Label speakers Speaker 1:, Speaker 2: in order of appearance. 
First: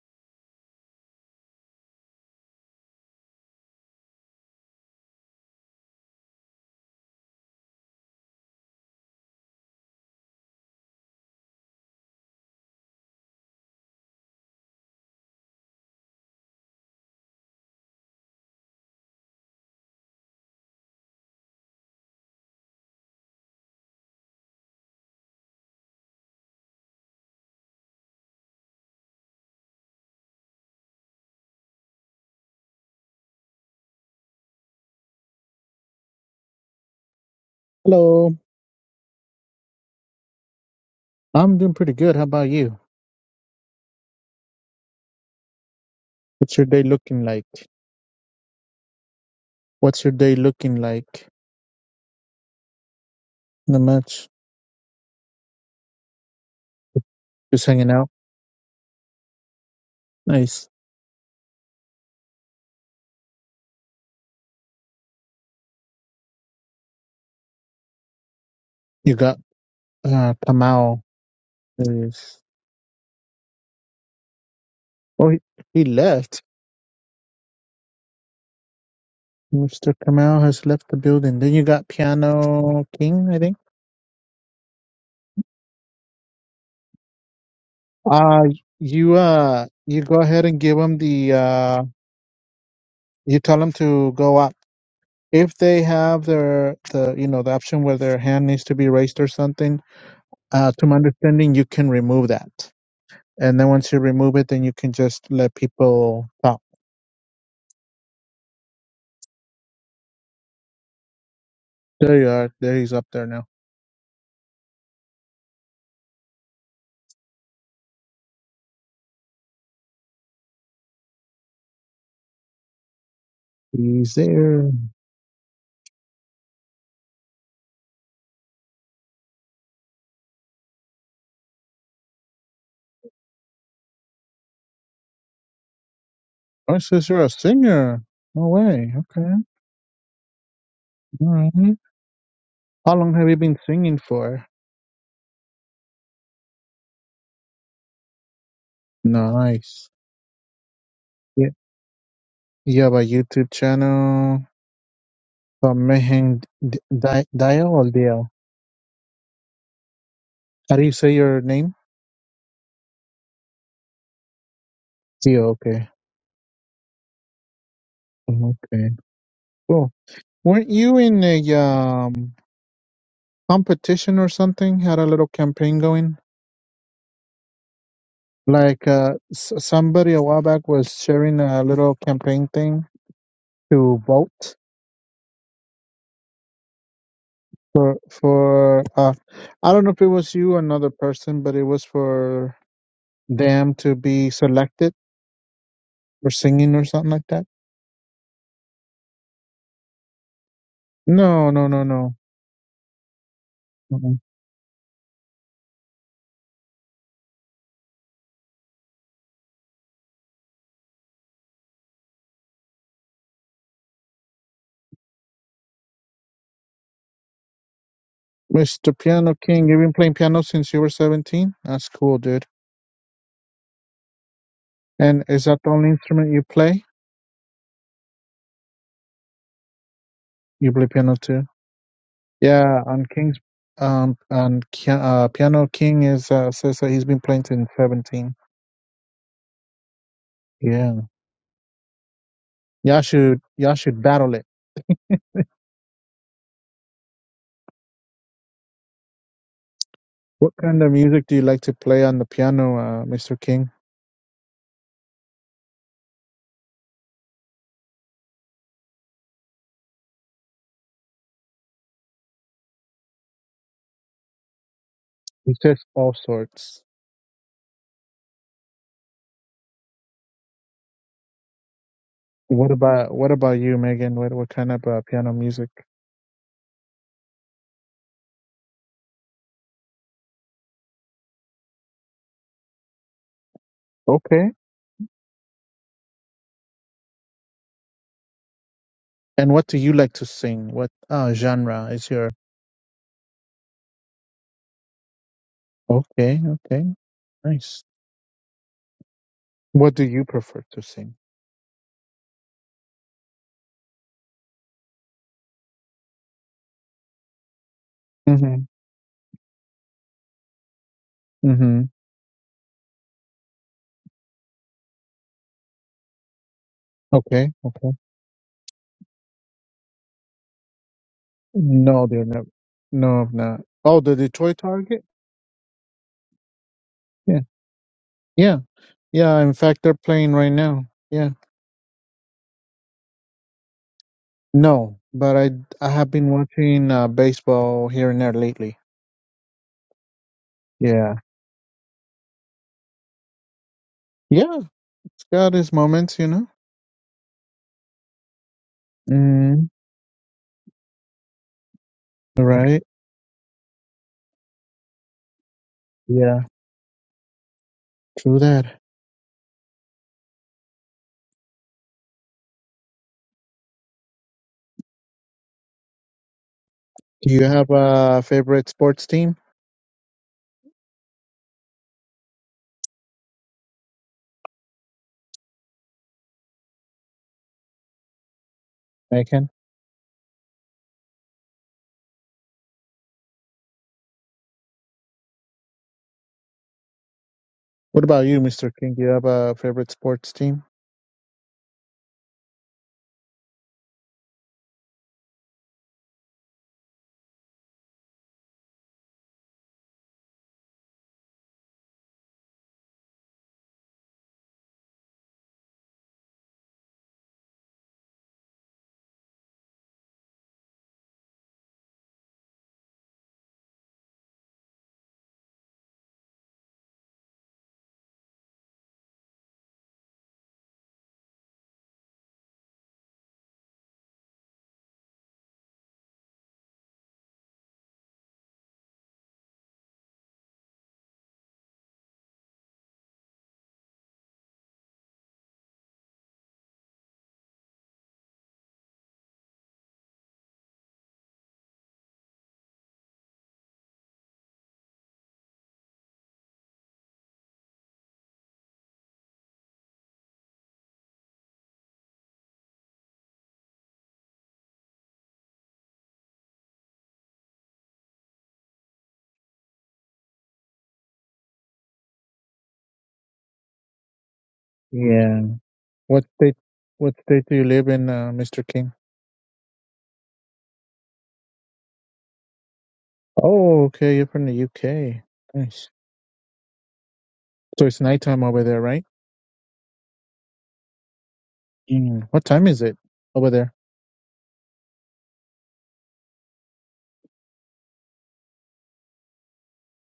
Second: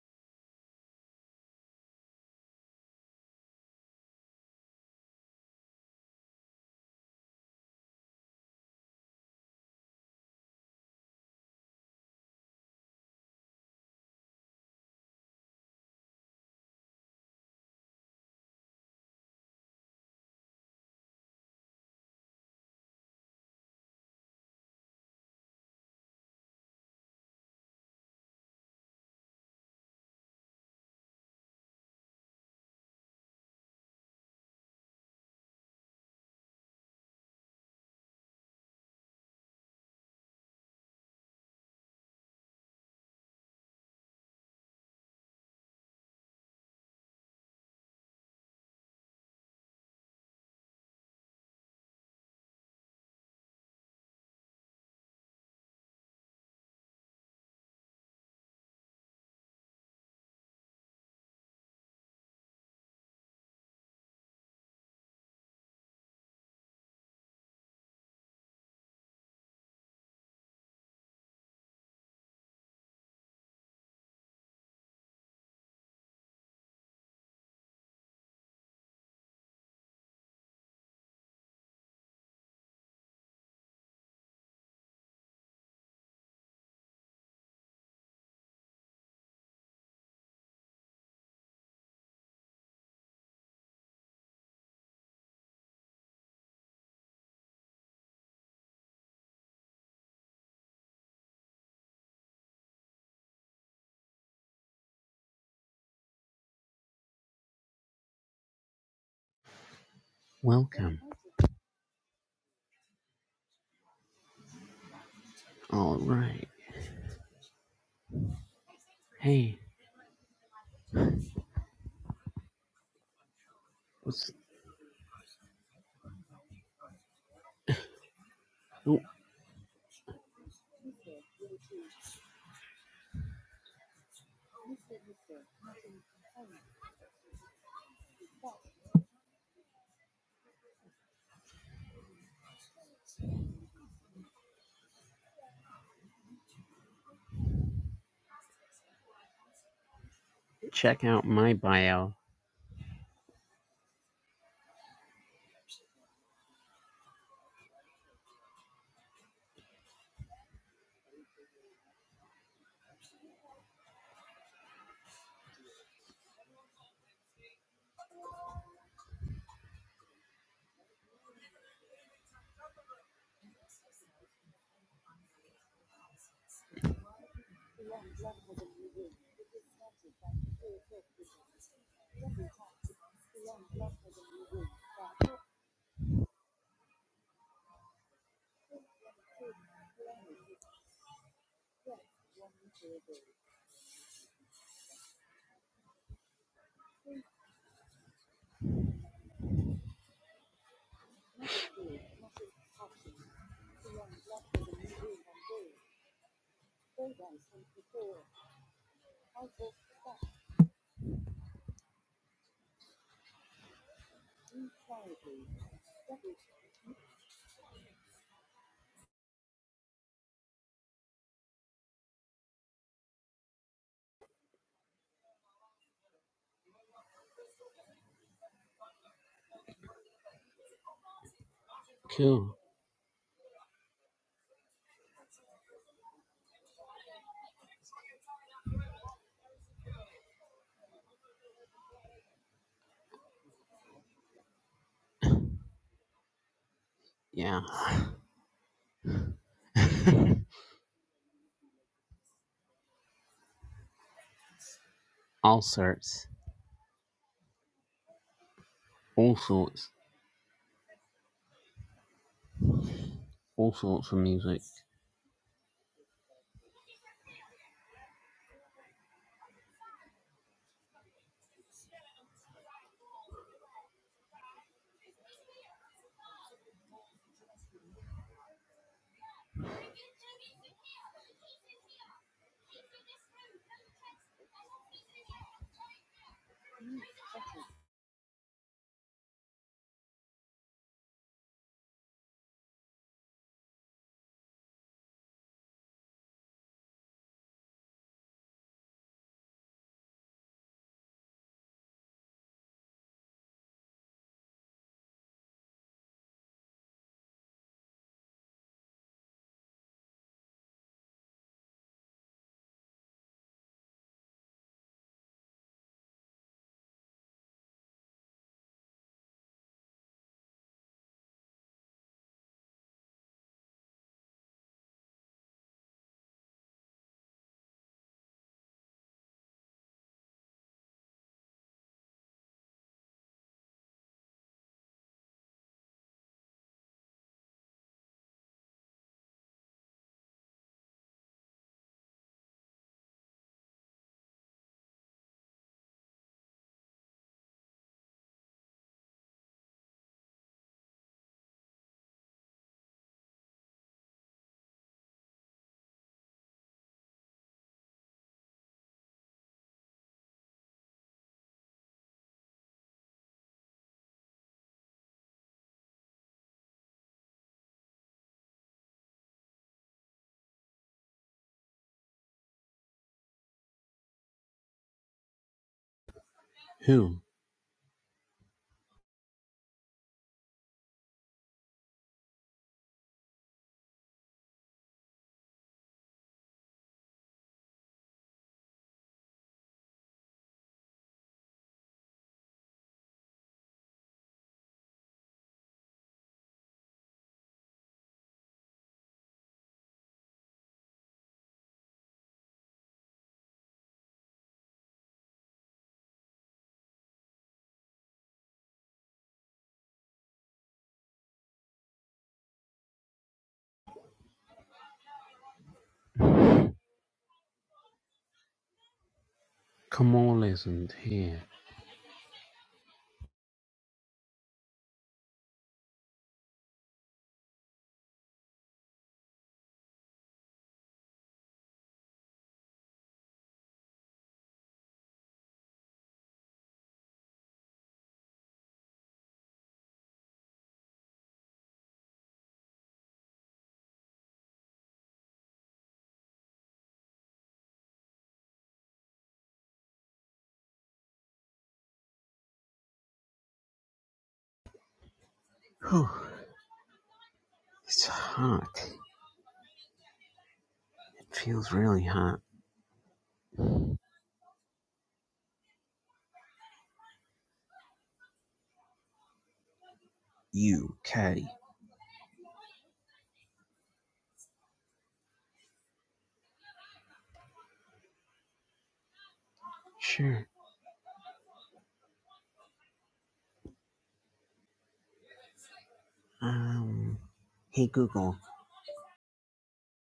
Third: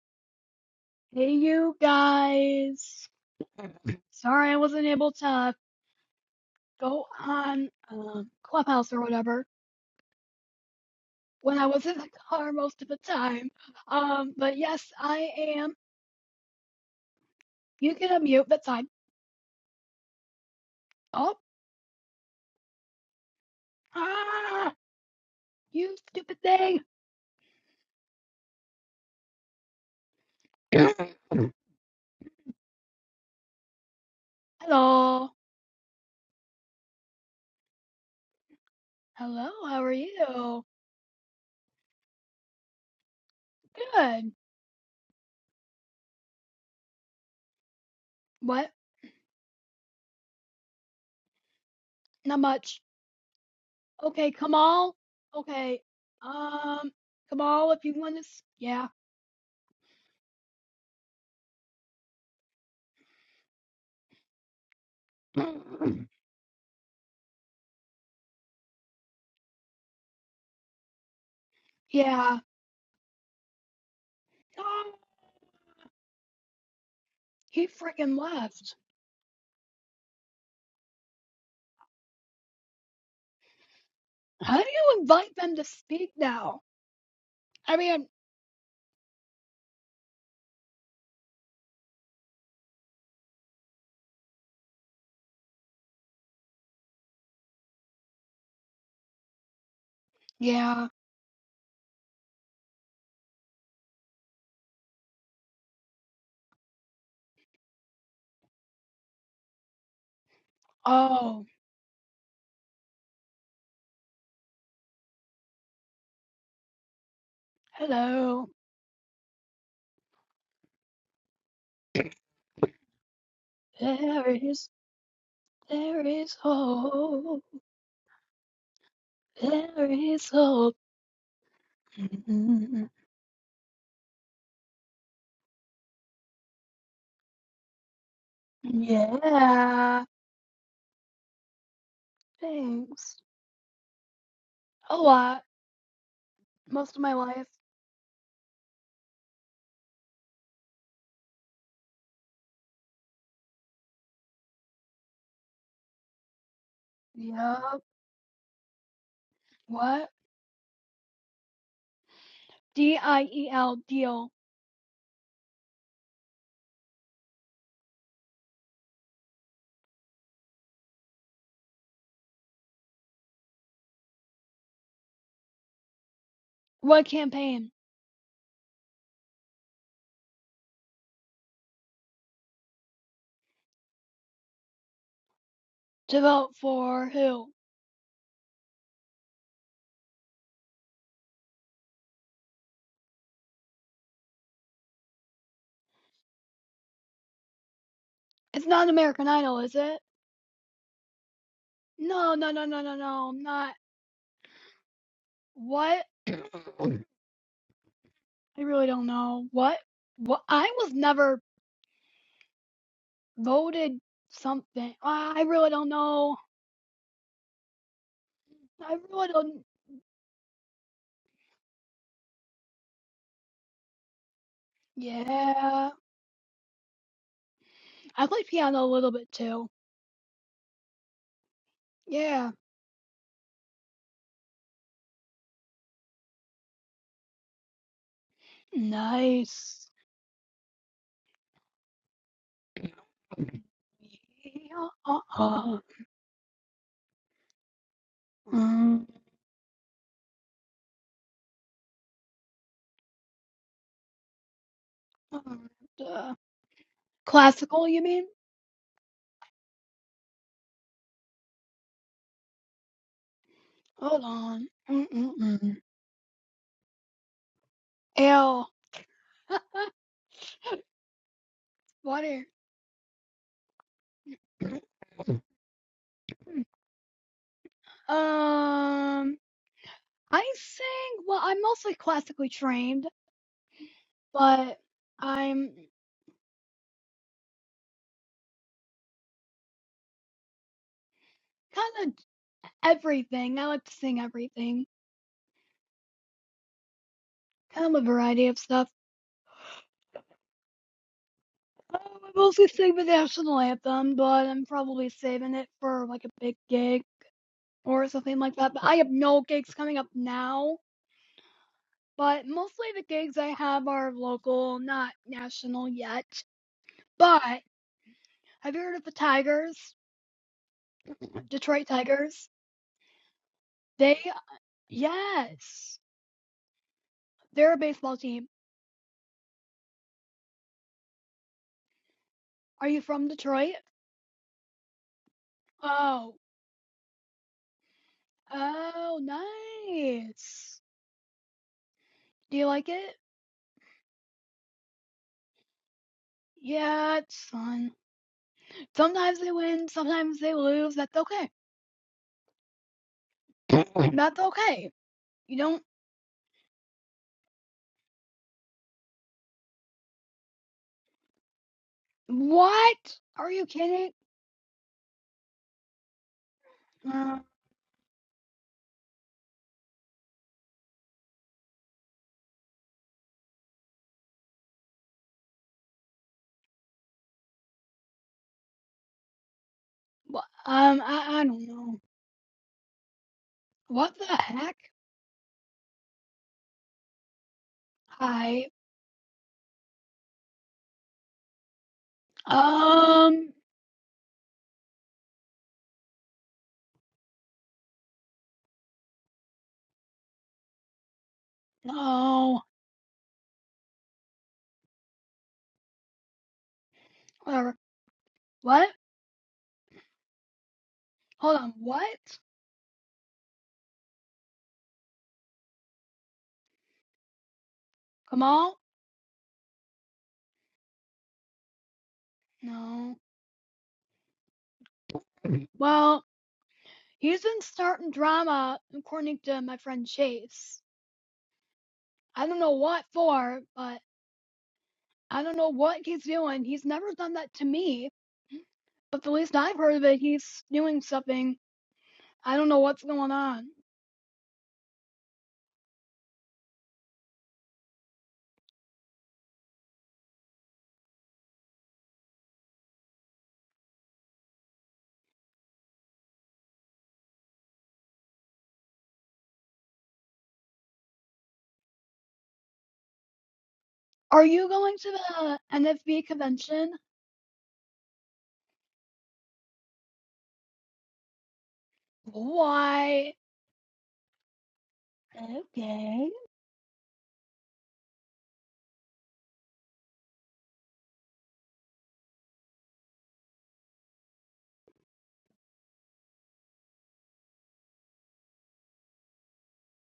Speaker 1: Hey, you guys. Sorry I wasn't able to go on um, Clubhouse or whatever when I was in the car most of the time. Um, but yes, I am. You can unmute. That's fine. Oh, ah, you stupid thing. Hello.
Speaker 2: Hello,
Speaker 1: Hello. How are you?
Speaker 2: I'm doing pretty good. How about you?
Speaker 1: Good.
Speaker 2: What's your day looking like?
Speaker 1: What?
Speaker 2: What's your day looking like?
Speaker 1: Not much.
Speaker 2: Not much.
Speaker 1: Okay, Kamal. Okay. Um,
Speaker 2: Just
Speaker 1: Kamal, if
Speaker 2: hanging
Speaker 1: you
Speaker 2: out.
Speaker 1: want to, s- yeah.
Speaker 2: Nice. You got uh Kamau
Speaker 1: yeah.
Speaker 2: is
Speaker 1: Oh,
Speaker 2: oh he, he left.
Speaker 1: He freaking left.
Speaker 2: Mr. Kamau has left the building. Then you got Piano King, I think.
Speaker 1: How do you invite them to speak now? I mean,
Speaker 2: Uh you uh you go ahead and give them the uh you tell them to go up. If they have their the you know the option where their hand needs to be raised or something, uh to
Speaker 1: yeah.
Speaker 2: my understanding you can remove that. And then once you remove it, then you can just let people talk.
Speaker 3: Welcome.
Speaker 1: Oh,
Speaker 2: There you are. There he's up there now.
Speaker 3: All right.
Speaker 1: hello.
Speaker 3: Hey,
Speaker 2: He's
Speaker 1: There
Speaker 3: let's
Speaker 1: is,
Speaker 2: there.
Speaker 1: there is hope.
Speaker 3: oh,
Speaker 1: There is hope. Mhm.
Speaker 2: Oh, says you're a singer. No way. Okay.
Speaker 1: yeah.
Speaker 2: All right. How long
Speaker 1: Thanks.
Speaker 2: have you been singing for?
Speaker 1: A lot. Most of my life.
Speaker 2: Nice.
Speaker 3: check out
Speaker 2: Yeah.
Speaker 3: my bio.
Speaker 2: You have a YouTube channel. Uh, Mehen D- Di- Dio
Speaker 1: Yup.
Speaker 2: or Dio?
Speaker 1: What?
Speaker 2: How do you say your name?
Speaker 1: D I E L deal.
Speaker 2: Dio. Okay. Okay. Cool. Weren't you in a um, competition or something? Had a little campaign going?
Speaker 1: What campaign?
Speaker 2: Like uh, s- somebody a while back was sharing a little campaign thing to vote
Speaker 1: To vote for who?
Speaker 2: for for uh, I don't know if it was you or another person, but it was for them to be selected for singing or something like that.
Speaker 1: It's not American Idol, is it?
Speaker 2: No, no, no, no.
Speaker 1: No, no, no, no, no, no. Not
Speaker 2: Mm-mm.
Speaker 1: what? I really don't know. What? What? I was never voted something. Ah, I really don't know. I
Speaker 2: Mr.
Speaker 1: really
Speaker 2: Piano
Speaker 1: don't.
Speaker 2: King, you've been playing piano since you were 17? That's cool, dude. And is that the only
Speaker 1: Yeah.
Speaker 2: instrument you play?
Speaker 1: I play piano a little bit too.
Speaker 2: You play piano too?
Speaker 1: Yeah.
Speaker 3: Cool.
Speaker 2: Yeah, on King's um on Ki- uh, Piano King is uh, says that he's been playing since 17.
Speaker 1: Nice.
Speaker 2: Yeah, y'all should y'all should battle it.
Speaker 1: Yeah. Uh-uh.
Speaker 3: Yeah.
Speaker 1: Mm,
Speaker 2: What kind of music do you like to play on the piano, uh, Mr. King?
Speaker 3: all sorts.
Speaker 1: uh, classical, you mean?
Speaker 3: All sorts. All sorts of
Speaker 1: Hold
Speaker 3: music.
Speaker 1: on.
Speaker 2: He
Speaker 1: Mm-mm-mm.
Speaker 2: says all sorts.
Speaker 1: Ew. Water.
Speaker 2: What about what about you, Megan? What what kind of uh, piano music?
Speaker 1: um, I sing. Well, I'm mostly classically trained,
Speaker 2: Okay.
Speaker 1: but I'm
Speaker 2: And what do you like to sing? What uh, genre
Speaker 1: kind
Speaker 2: is
Speaker 1: of
Speaker 2: your?
Speaker 1: Everything. I like to sing everything.
Speaker 2: Okay, okay, nice.
Speaker 1: Kind of a variety of stuff.
Speaker 2: What do you prefer to sing?
Speaker 1: Um, I mostly sing the national anthem, but I'm probably saving it for like a big gig or something like
Speaker 2: Mm-hmm.
Speaker 1: that. But I have no gigs coming up now.
Speaker 2: Mm-hmm.
Speaker 1: But mostly the gigs I have are local, not national yet. But
Speaker 2: Okay, okay.
Speaker 1: have you heard of the Tigers? Detroit
Speaker 2: No, they're not.
Speaker 1: Tigers?
Speaker 2: No, I'm not. Oh, the
Speaker 1: They,
Speaker 2: Detroit Target.
Speaker 1: yes,
Speaker 2: Yeah,
Speaker 1: they're a baseball team.
Speaker 2: yeah, yeah. In fact, they're playing right now. Yeah.
Speaker 1: Are you from Detroit?
Speaker 2: No, but I I have been
Speaker 1: Oh,
Speaker 2: watching uh, baseball here and there lately.
Speaker 1: oh, nice.
Speaker 2: Yeah,
Speaker 1: Do you like it?
Speaker 2: yeah, it's got its moments, you know.
Speaker 1: Yeah, it's fun. Sometimes they
Speaker 2: Mm,
Speaker 1: win, sometimes they lose. That's okay.
Speaker 2: right.
Speaker 1: That's okay. You don't.
Speaker 2: Yeah, true that.
Speaker 1: What? Are you kidding?
Speaker 2: Do
Speaker 1: Uh,
Speaker 2: you have a favorite sports team,
Speaker 3: Who?
Speaker 2: Megan?
Speaker 1: wh- um, I, I don't know. What the heck?
Speaker 2: What about you,
Speaker 1: Hi.
Speaker 2: Mister King? Do you have a favorite sports team?
Speaker 1: Um, no. Whatever. What? Hold on. What? Kamal?
Speaker 3: Come on, isn't here.
Speaker 1: No. Well, he's been starting drama according to my friend Chase. I don't know what for, but I don't know what he's doing. He's never done that to me. But the least I've heard of it, he's doing something. I don't know what's going on.
Speaker 3: Whew. It's hot. It feels really hot.
Speaker 1: Are you going to
Speaker 2: Yeah.
Speaker 1: the
Speaker 2: What
Speaker 1: NFB
Speaker 2: state?
Speaker 1: convention?
Speaker 2: What state do you live in, uh, Mister King?
Speaker 3: You, Caddy.
Speaker 1: Why?
Speaker 2: Oh, okay, you're from the UK. Nice.
Speaker 1: Okay.
Speaker 2: So it's nighttime over there, right?
Speaker 3: Sure.
Speaker 2: Mm. What time is it over there?
Speaker 3: Um. Hey, Google.